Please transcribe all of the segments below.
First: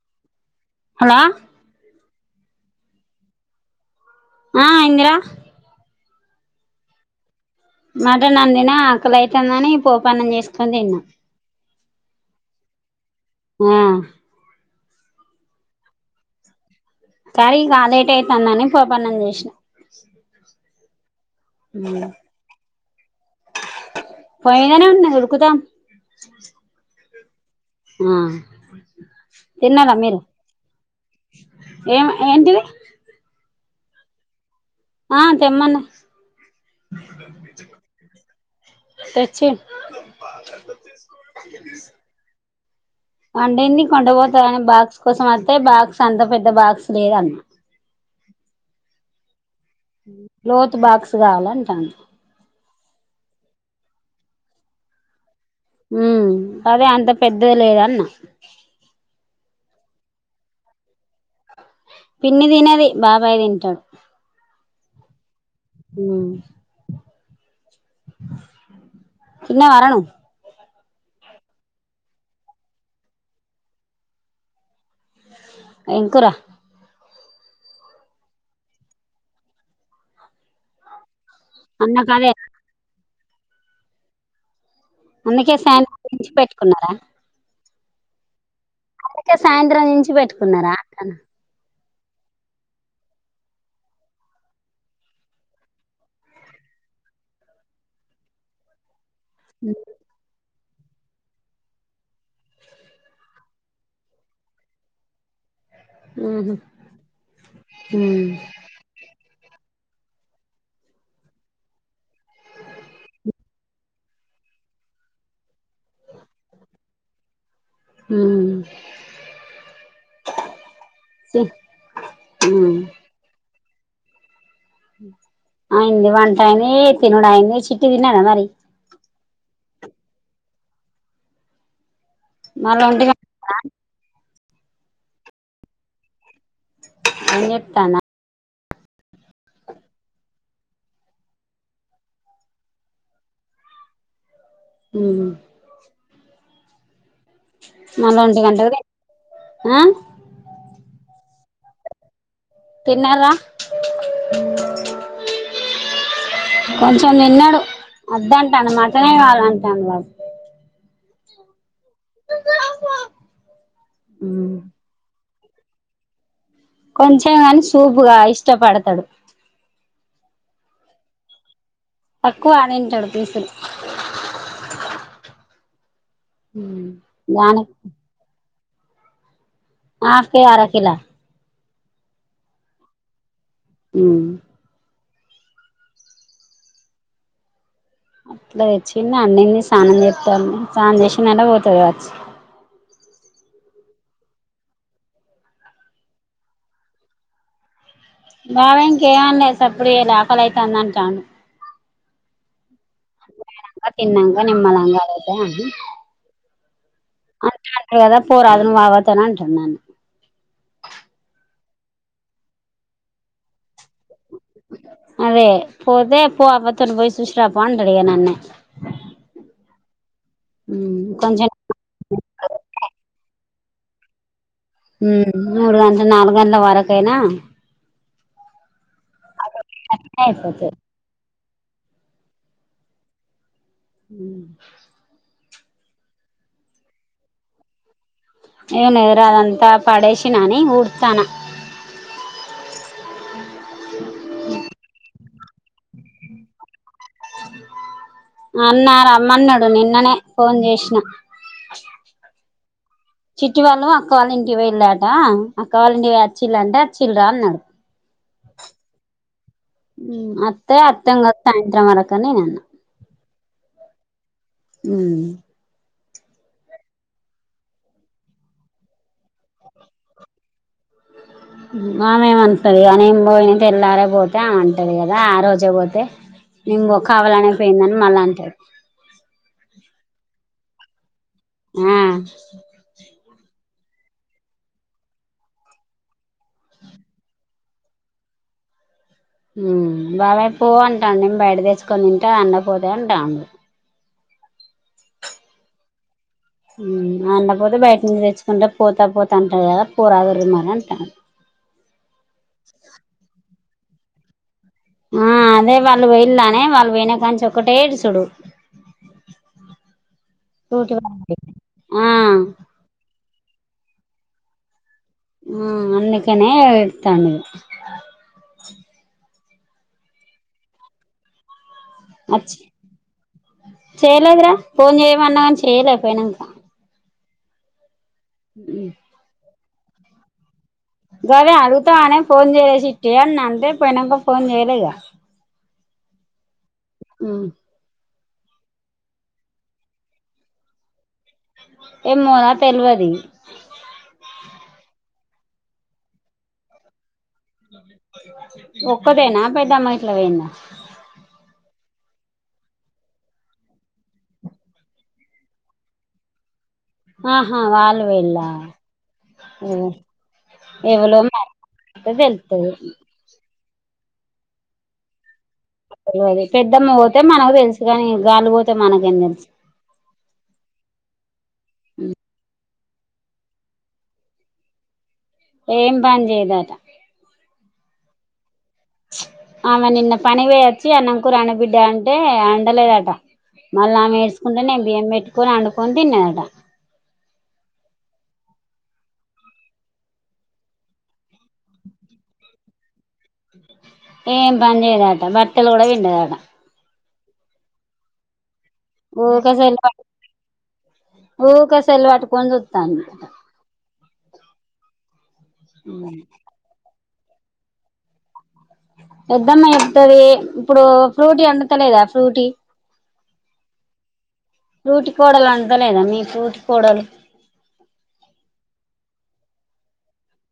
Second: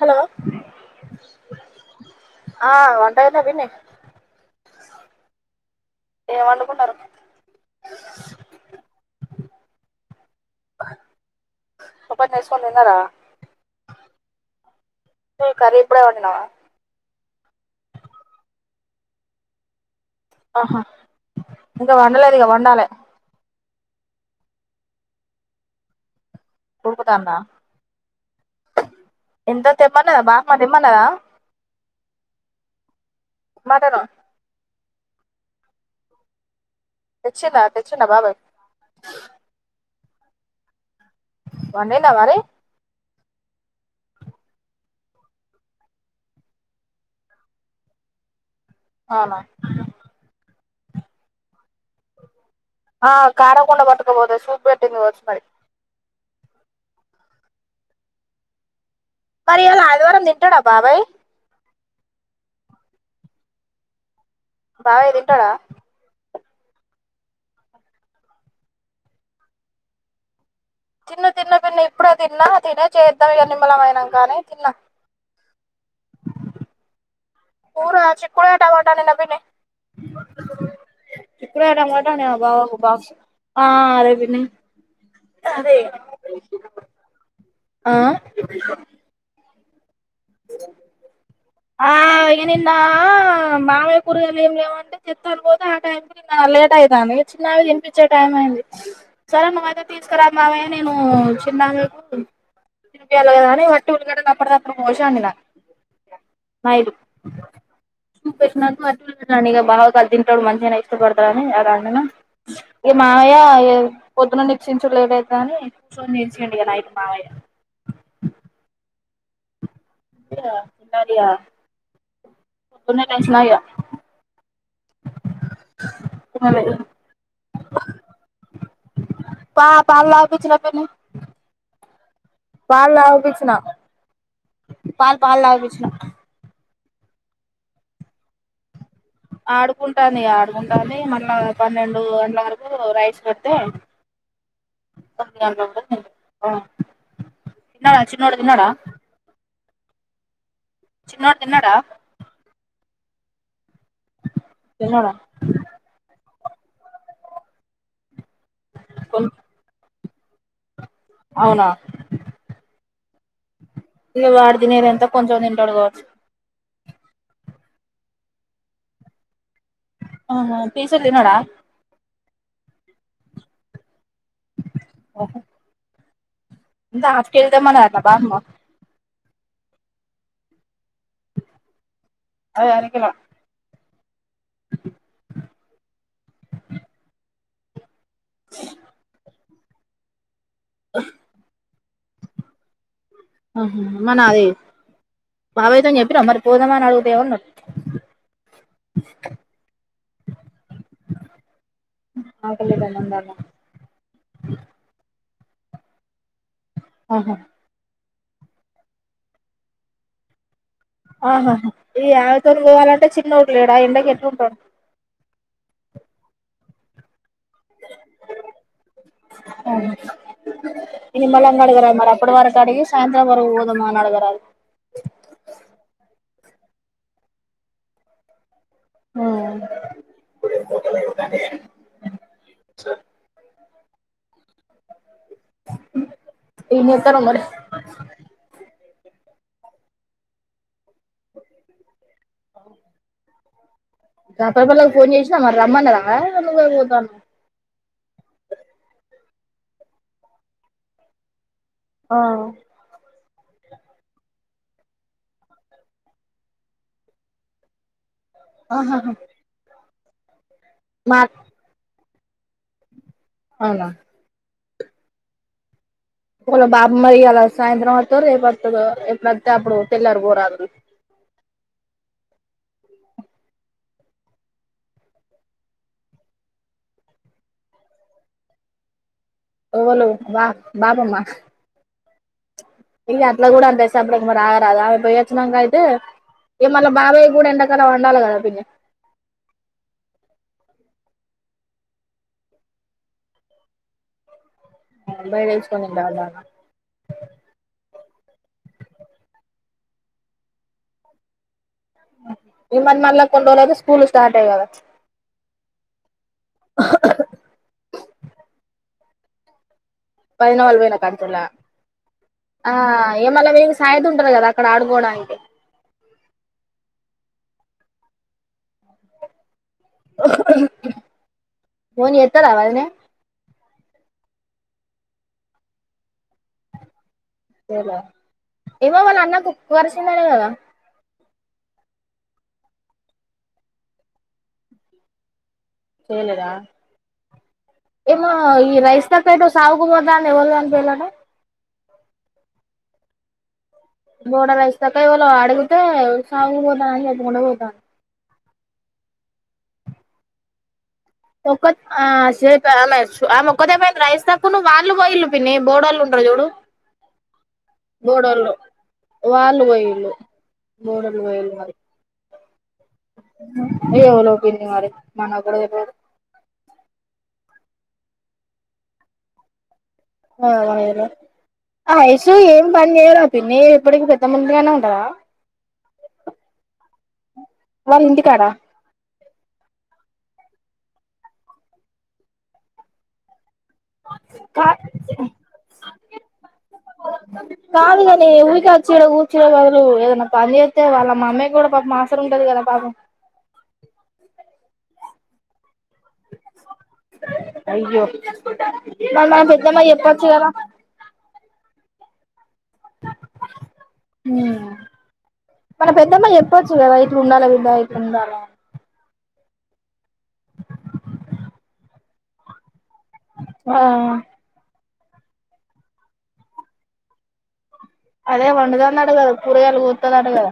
Hello hello ఆ వంట అయిపొయింది నెక్స్ట్ ఆ ఇందిరా ఏమ్ వండుకున్నారు మటన్ వండిన ఆకాలై అయితాందని పోపన్నం చేసుకు వండిన పోపోటా ఏసుకొని తిన్నారా ఆ కర్రీ ఇప్పుడే వండినావా సర ఇగా లేట్ అయితందని పోపన్నం చేసిన ఆహా ఇంక వండలే ఇగా వండాలే పొయ్యి మీదనే ఉన్నది ఉడుకుతాంది పోతందా ఆ ఎంత తిన్నారా మీరు తేమ్మన్నదా బాపంమా తేమ్మన్నాదా ఏం ఏంటిది మటను ఆ తెమ్మన్నాది తెచ్చిందా తెచ్చిండా బాబాయ్ తెచ్చిడ్ బాగ వండిళ్ల మరీ వండింది కొండ పోతని బాక్స్ కోసం వత్తె బాక్స్ అంత పెద్ద బాక్స్ లేదన్న అవునా లోతు బాక్స్ కావాలండి ఆ కార కొండ బ తీసుకోకాపోతే సూప్ పెట్టింది ఇవ్వచ్చు మరి హ్మ్ అదే అంత పెద్దది లేదన్న మరి ఇలా ఆదివారం తింటాడా బాబాయ్ పిన్ని తినది బాబాయ్ తింటాడు బాబాయ్ తింటడా తిన్నావా ర నువ్వు తిన్న తిన్న పిన్న ఇప్పుడ తిన్న తినే చేద్దాం ఇక నిమలమైనం కానీ తిన్న ఎం కూర కూర చీకుడకాయ టమాటా తిన్న పిన్ని ఇప్పుడుట కట అన్నకు నే అదే బా బాక్స్ ఆ అదే పిన్ని అందుకే అదే సాయంత్రం గుంచి పెట్టుకున్నారా ఆ అందుకే సాయంత్రం నుంచి చ్చి పెట్టుకున్నారా అంటన ఆ ఇ నిన్న మామయ్య కూరగాయాలు ఏం లేమంటే తేత అని పోతే ఆ టైంకి లేట్ అయితాంది చిన్నకి తినిపించే టైం అయింది సరే మామయ్య అయితే తీస్కారా మామయ్య నేను చిన్నాకు తినిపియాలి కదా అని వట్టి ఊర్లగడలు ఎపుడూపుడు మోశ మిల ఉహు మైలు అు ఇక బాగా కద్దింటోడు [unintelligible] మంచిగా ఇష్టపడతారుని ఇక మావయ్య పొద్దున్న నిక్షించలేదుదు అని ఫోన్ చేసిండు ఇగ నైట్ మావయ్య హ్మ్ ఉమ్ ఎన్నారన్న టైస్ [inaudible] అయింది వంట అయింది తినలేదు తినుడు అయింది చిట్టిదిన్నద మరి పా పాలు తపించిన పిన్ని మళ్ళ పాల్ ఒంటి గంట తపించిన పాల్ పాల్ తపించిన ఎం చేస్తన్నావ్ ఆడుకుంటాంది ఆడుకుంటాంది మళ్ళా పన్నెండు గంటల వరకు రైస్ పెడితే ఉమ్ తొమ్మిది గంటలు అపుడు తింటాది అ తిన్నాడా చిన్నోడు తిన్నాడా హ్మ్ చినోడు తిన్నాడా తిన్నర్ రా తిన్నాడా కొంచెం తిన్నాడు వద్దు అంట మటనే కొన్ కావాలఅంటండు వాడు అవునా [unintelligible] ఇగ వాడ ఉమ్ తినేది ఎంత కొంచెం తింటాడు కావచ్చు కొంచెం కాని సూపుగా ఇష్టపడతాడు ఆ హ పీసులు తినడా తక్కువ అనేంటాడు పీసులు ఓ దాఫకిల్తే దానికి మనాల బాగా మ మాకే అర కిలా అద అరకిల ఉ [inaudible] ప్పుడే వచ్చిండు అన్నం తీస్క్ తానం చేంత స్నానం చేసిన్నంటే ఓట్లు ఏయ్యాలే [inaudible] ఆ మ నా అది బావయితోని చెప్పినవ మరే పోదాం అని అడిగితే ఎం అన్నాడు బావయి ఇంక ఏం అనలే సప్పుడు చెయ్యాలె ఆకలైతాంది అంటాడు ఆకలై తాంది కొంచెం ఐనంకా తిన్నంక నిమ్మలంగా అడుగ్ ఏవండి ఆహా పోరాదు నువ్ అవ్వతోన్ అంటడు నన్ను ఆహా ఈ యామితూరు పోవాలంటే చిన్నోడు లేడు ఆ ఎండకి ఎట్లుంటాడు అదే పోతే పో అవ్వ తోని పొయ్యి సు కొంచెం నిమ్మల్లంగా అడుగరా మరి అప్పుడు వరకు అడిగి సాయంత్ వరక పోదమా నాడుగరాదు ఉ మూడు గంటల నాలుగు గంటల వరకయినా ఐపోతాది స ఉ ఏం చేస్తారొ మరి ఎవన్నదిరా అదంతా పడేసి నని ఊర్ సన తప్పల్ వాళ్ళకు పోని చెశ్ మ రమ్మన్నదా మరి నువ్వే పోతానవ అన్న రమ్మన్నాడు నిన్ననే ఫోన్ చేసిన ఆ చిట్టి వాళ్ళు అక్క వాల్ల ఇంటి వెళ్ళాట అక్క వాళ్ల ఇంటికి వచ్చిల్లాంట వచ్చిల్లరా అన్నాది ఆహాహా ఉ మో మా అత్యంగ సాయంత్రం వరకు కనీ నాన్న అవునా ఊ వాళ బాబమ్మ ఇయ్యాల సాయంత్రం వత్తదో రేపు వత్తదో ఎప్పుడతే అప్పుడు తెల్లారు పోరాదుర్రి ఆమేమంటది కా నింబోయిన తెల్లారే పోతే అ అంటది కదా ఆ రోజే పోతే నింబో కావాలనిపోయిందని మళ్ళీ అంటది ఓవలు వా బాబామ్ మా ఊ చెప్పడానికి మరి రాగరాదు ఆమె పోయోచ్చినాక అయితే ఇ మళ్ళీ బాబాయి కూడా ఎండాకాలాం వండాలి కదా పిన్ని బాబాయి పో అంటాండు నే బయట తెచ్చుకొని తింటే అండపోతే అంటాండు బైట తెచ్చుకొని తింటాడన అండపోతే బయట పోరాదురీ మరీ అంటాండు ఇ మ మల్లా కొన్ని రోజులు అయితే స్కూల్ స్కూల్ స్టార్టయాయి కదా ఆ అదే వాళ్ళు పోయిలానే వాళ్ళు పోయినా కాంచి ఒక్కటే ఏడుసుడు వదినవాళ్లు సూటి పోయిన కాంచల ఆ ఆ ఇగ మల సాయిత ఉంటారు కదా అక్కడ ఆడుకోవాటానికి ఉ అందుకనే ఎడ్తండు ఫోన్ చేత్తద అచ్ వదినే చేయలేదురా ఫోన్ చేయమన్న గని చేయలే పోయినాంకా చేయలే ఏమో వాళ్ళ అన్న కు కుక్క కరిచిందట కదా గదే అడుగుతా ఆనే ఫోన్ చేయవే చిట్టీ అన్న అంటే పోయినాక ఫోన్ చేయలేగా చేలేదా ఉ ఏమో ఈ రైస్ తప్పేటు సావుకుపోతంది ఎవలు చనిపోయిలాట ఏమోనా తెలువది బోడ రజితక్క ఎవలో అడుగుతే సావుక్ పోతన అని చెప్ ఒక్కదేనా పెద్దమ్మ ఇట్లా పోయిందా ఒకతే ఆ సేపు ఆమె ఒక్కతేపోయింది రైస్తక్క వాళ్ళు పోయిలు పిన్ని బోడోళ్ళు ఉంటారు చూడు ఆహా వాళ్లు వొయిల్లా బోడోళ్ళు వాళ్ళు ఉ పోయిళ్ళు ఎవలో బోడోళ్ళు పోయిళ్ళు మరి [unintelligible] తెలుత్తది ఏవలో పిన్ని మరి మన కూడా తెలువది అదే అదే పెద్దమ్మ పోతే మనకు తెలుసు కాని గాలు పోతే మనకేం తెలుసు అ వయలు ఆ వయసు ఏ ఏం పని చేయవురా పిన్ని ఎప్పుడకి పెద్దమందిడిగానే ఉంటవా ఏం పని చేయదట వాళ్ళ ఇంటికాడా ప్చ్ ఆమె నిన్న పనికి పోయివచ్చి అన్నం కూర వండు బిడ్డ అంటే వండలేదట మళ్ళ ఆమె ఏడ్చుకుంటూనే బియ్యం పెట్టుకొని వండుకొని తిన్నదట కాదు కాని ఊరికే వచ్చి ఈడ కూర్చునే బదులు ఏదైనా పనిచేత్తే వాళ్ళ మమ్మయి కూడా పాపం అవసరం ఉంటది కదా పాపం ఏం పని చేయదట బట్టలు కూడా పిండదట అయ్యో వాళ్ళ ఊకే సెల్ పెద్దమ్మ చెప్పొచ్చు కద ఊకే సెల్ పట్టుకోని చూస్ హ్మ్ వాళ్ళ పెద్దమ్మా ఎప్పుడూ చూడద్ ఉండాల విద్య అటుండాల పెద్దమ్మ వత్తది ఇప్పుడు ఫ్రూటీ వండుతలేదా ఫ్రూటీ ఆ ఊటి కోడలు అంతలేదా మీ తోటి కోడలు అదే వండదు అన్నాడు గదా కూరగాయలు కోత్తదట గద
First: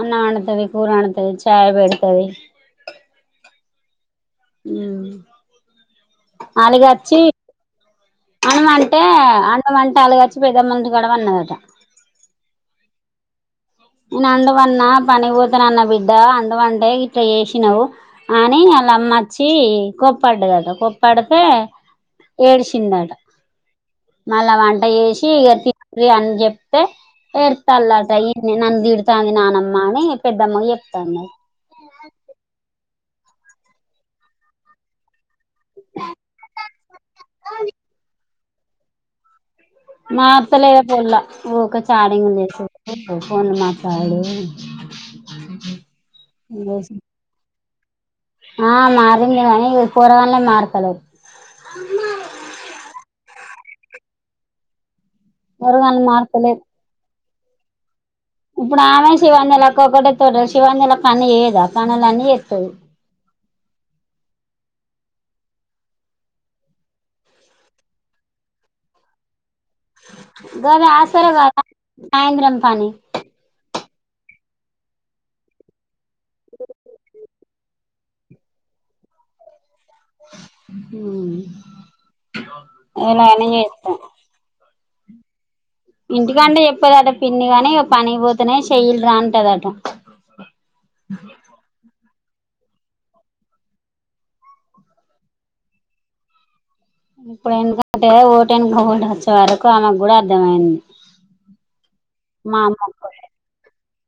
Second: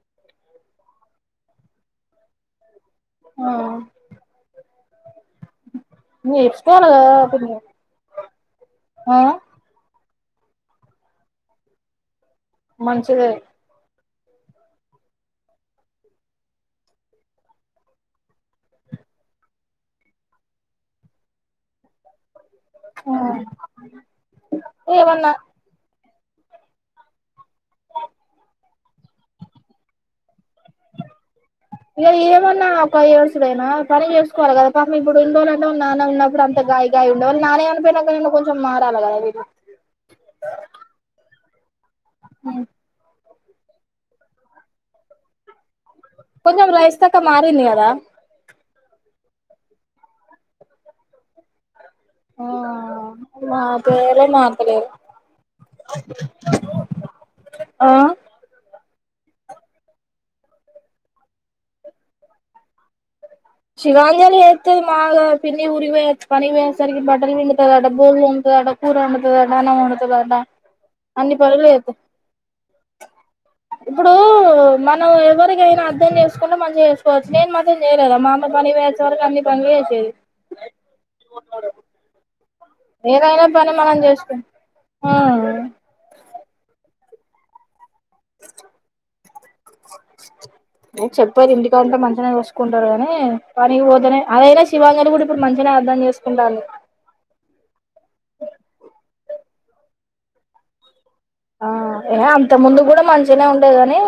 అన్నం వండుతది కూర వండుతది చాయ్ పెడతది ఆ హ్మ్ నువ్వు అలాగ చెప్పుకోవాలి కదా వచ్చి పిన్ని అన్నం అంటే ఆ అన్నం అంటే అలాగచ్చి పెద మంది గడవన్నవుకదా మంచిదే నేను ఉండవన్నా పని పోతున అన్న బిడ్డా వండవంటే ఇట్లా చేసినావు అని వాళ్ళ అమ్మ వచ్చి కొప్పడ్డదట కొప్పడితే ఏడిచిందట మళ్ళా వంట ఏమన్నా చేసి ఇక ఇగ అని చెప్తే పెడతంటద నేనంది ఈడితో అంది నానమ్మనే పెద్దమ్మ చెప్తాన్నారు ఫైవ్ ఇయర్స్ కైనా పని చేసుకోవాలి కదా పాపం ఇప్పుడు ఇన్ని రోజులు మన నాన్న ఉన్నప్పుడు అంత గాయ గాయ ఉండేవాళ్ళునాని చనిపోయినాకైన కొంచెం చం మారాలగద వీడు మారతలే ఏద పోలా ఓక సారంగ్ లేసు [unintelligible] ఫోన్లు మాట్లాడుడు కొంచెం రైస్ తాకా మారింది కద దా ఆ మారింది గానీ పోరగల్లే మారుతలే ఆ మా పేర మాతలేరు పోరగల్ మరతలేర్ ఆ ఇప్పుడు ఆమె శివాన్న లెక్క ఒకటైతడు శివన్న లెక్క అన్ని చేయదు పనులన్నీ చేస్తదీ శివాంజని చేస్తది మా పిన్నీ ఊరిగి పో పని పోయేసరికి బటలు పిండుతదాట బోల్ తోముతాదట కూర ఉండుతదాట గమే ఆసర గాద పనులు చేత్తది సాయంత్రం పని ఇప్పుడు మనం ఎవరికైనా ర్థం చేసుకుంటె మంచిగా చేసుకోవచ్చు నేను మన్ నెన్ చెయ్యలేదా మా పనికి పోయోచేవరికి అన్నీ పనులు చేసుకో ఉ ఏదైనా పని మనం చేస్తాం ఆ ఇంటికన్నె చెప్పదట పిన్ని కాని పనిపోతునే చెయ్యల్ రా అంటదట కుంటారు గానీ పనికి పోతేనే అదైనా శివాంగ కూడా ఇప్పుడు మంచిగానే అర్థం చేసుకుంటాలి ఇప్పుడు ఏంటంటే ఒటేనుక ఒకటి వచ్చే వారకి కోమాకు కూడా అర్థంమైంది ఆ అంత ముందు కూడా మంచినే ఉండేది కాని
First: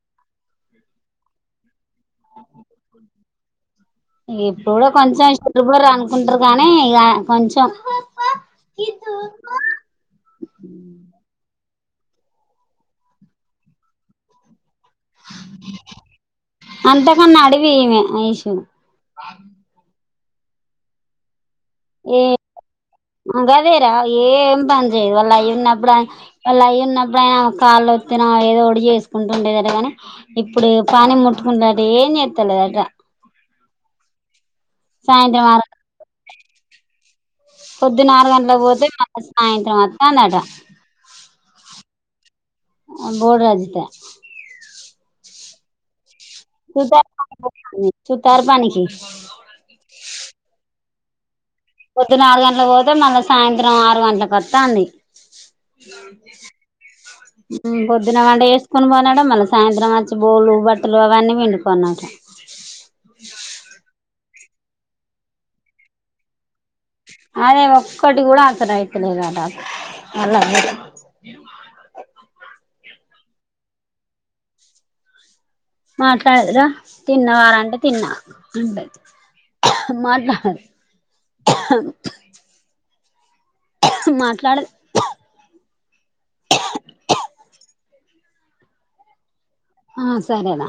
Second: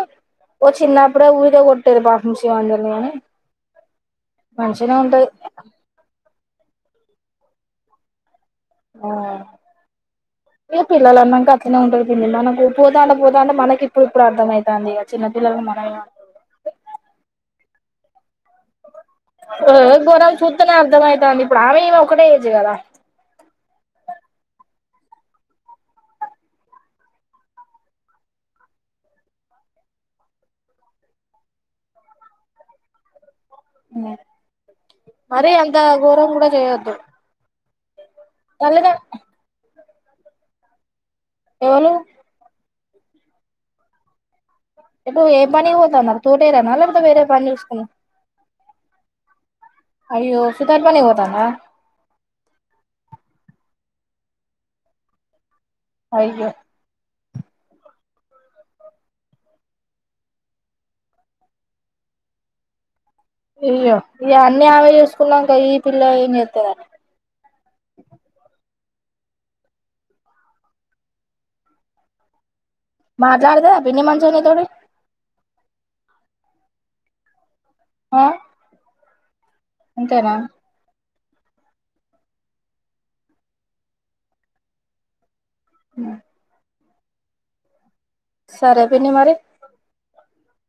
ఓ చిన్నప్పుడే ఉద పెట్టారు పాపం శివాంజలి కానీ ఇప్పుడు కూడా మంచిగానే ఉంటది కొంచెం ఇష్టలు కూడా అనుకుంటారు కానీ ఇగ కొంచెం ఆ ఏ పిల్లలన్నంక అట్లనే ఉంటారు పిల్లలన్నాక పోత అంటే పోత అంటే మనకి ఇప్పుడు ఇప్పుడు అర్థమవుతుంది ఇగ చిన్నపిల్లల్ని మనమే అంతకన్నా ఈమె ఓ బడాయి సుతనే అర్థమయతంది ఏ మంగదేరా ఏం బం దు వాళ్ళు అయి ఉన్నప్పుడు వాళ్ళు అయి ఉన్నప్పుడు ఆయినా కాళ్ళుొత్తిన ఏదో ఒకటి చేసుకుంటుండేదట కాని ఇప్పుడు పానం ముట్టుకుంటుట ఏం చేస్తలేదట సాయంత్రం మరీ ఆరు అంత గోరంగా కూడా చే యొద్దు పద్దున ఆరు గంటలకు పోతే సాయంత్రం అ కన్నడ ఎవలు బోర్ రాజిత ఎటు ఏ పని వోతన్నారు చూటే రా మల పోతేే పనుసూసుకున్నావ్ ఉస్ అయ్యో సుతార్ పనే పోతాండా పొద్దు నాలురు గంటలకు పోతే మళ్ళా సాయంత్రం ఆరు గంటలలకు వస్తా అంది ఆ అయ్యో మ్మ్ పొద్దున్న వంటే వేసుకొని పొనడం, మళ్ళీ సాయంత్రం వచ్చి బోలు బట్టలు అవన్నీ పిండుకొనడం. ఏయో ఇ అన్నీ ఆమె చేసుకున్నాంక ఈ పిల్ల ఏం చేత్తదని అదే ఒక్కటి కూడా ఆరత లే తెలవద్ ఆ టాప్ మల్ల మాట్లాడద అభిని మంజు నీ తోడు మాట్లాడదురా తిన్న వార అంటే తిన్నా ఆ అండది అంతేనా మాట్లారి అ మాట్లాడద్ మ్మ్ సరే పిన్ని మరి ఆ సరే రా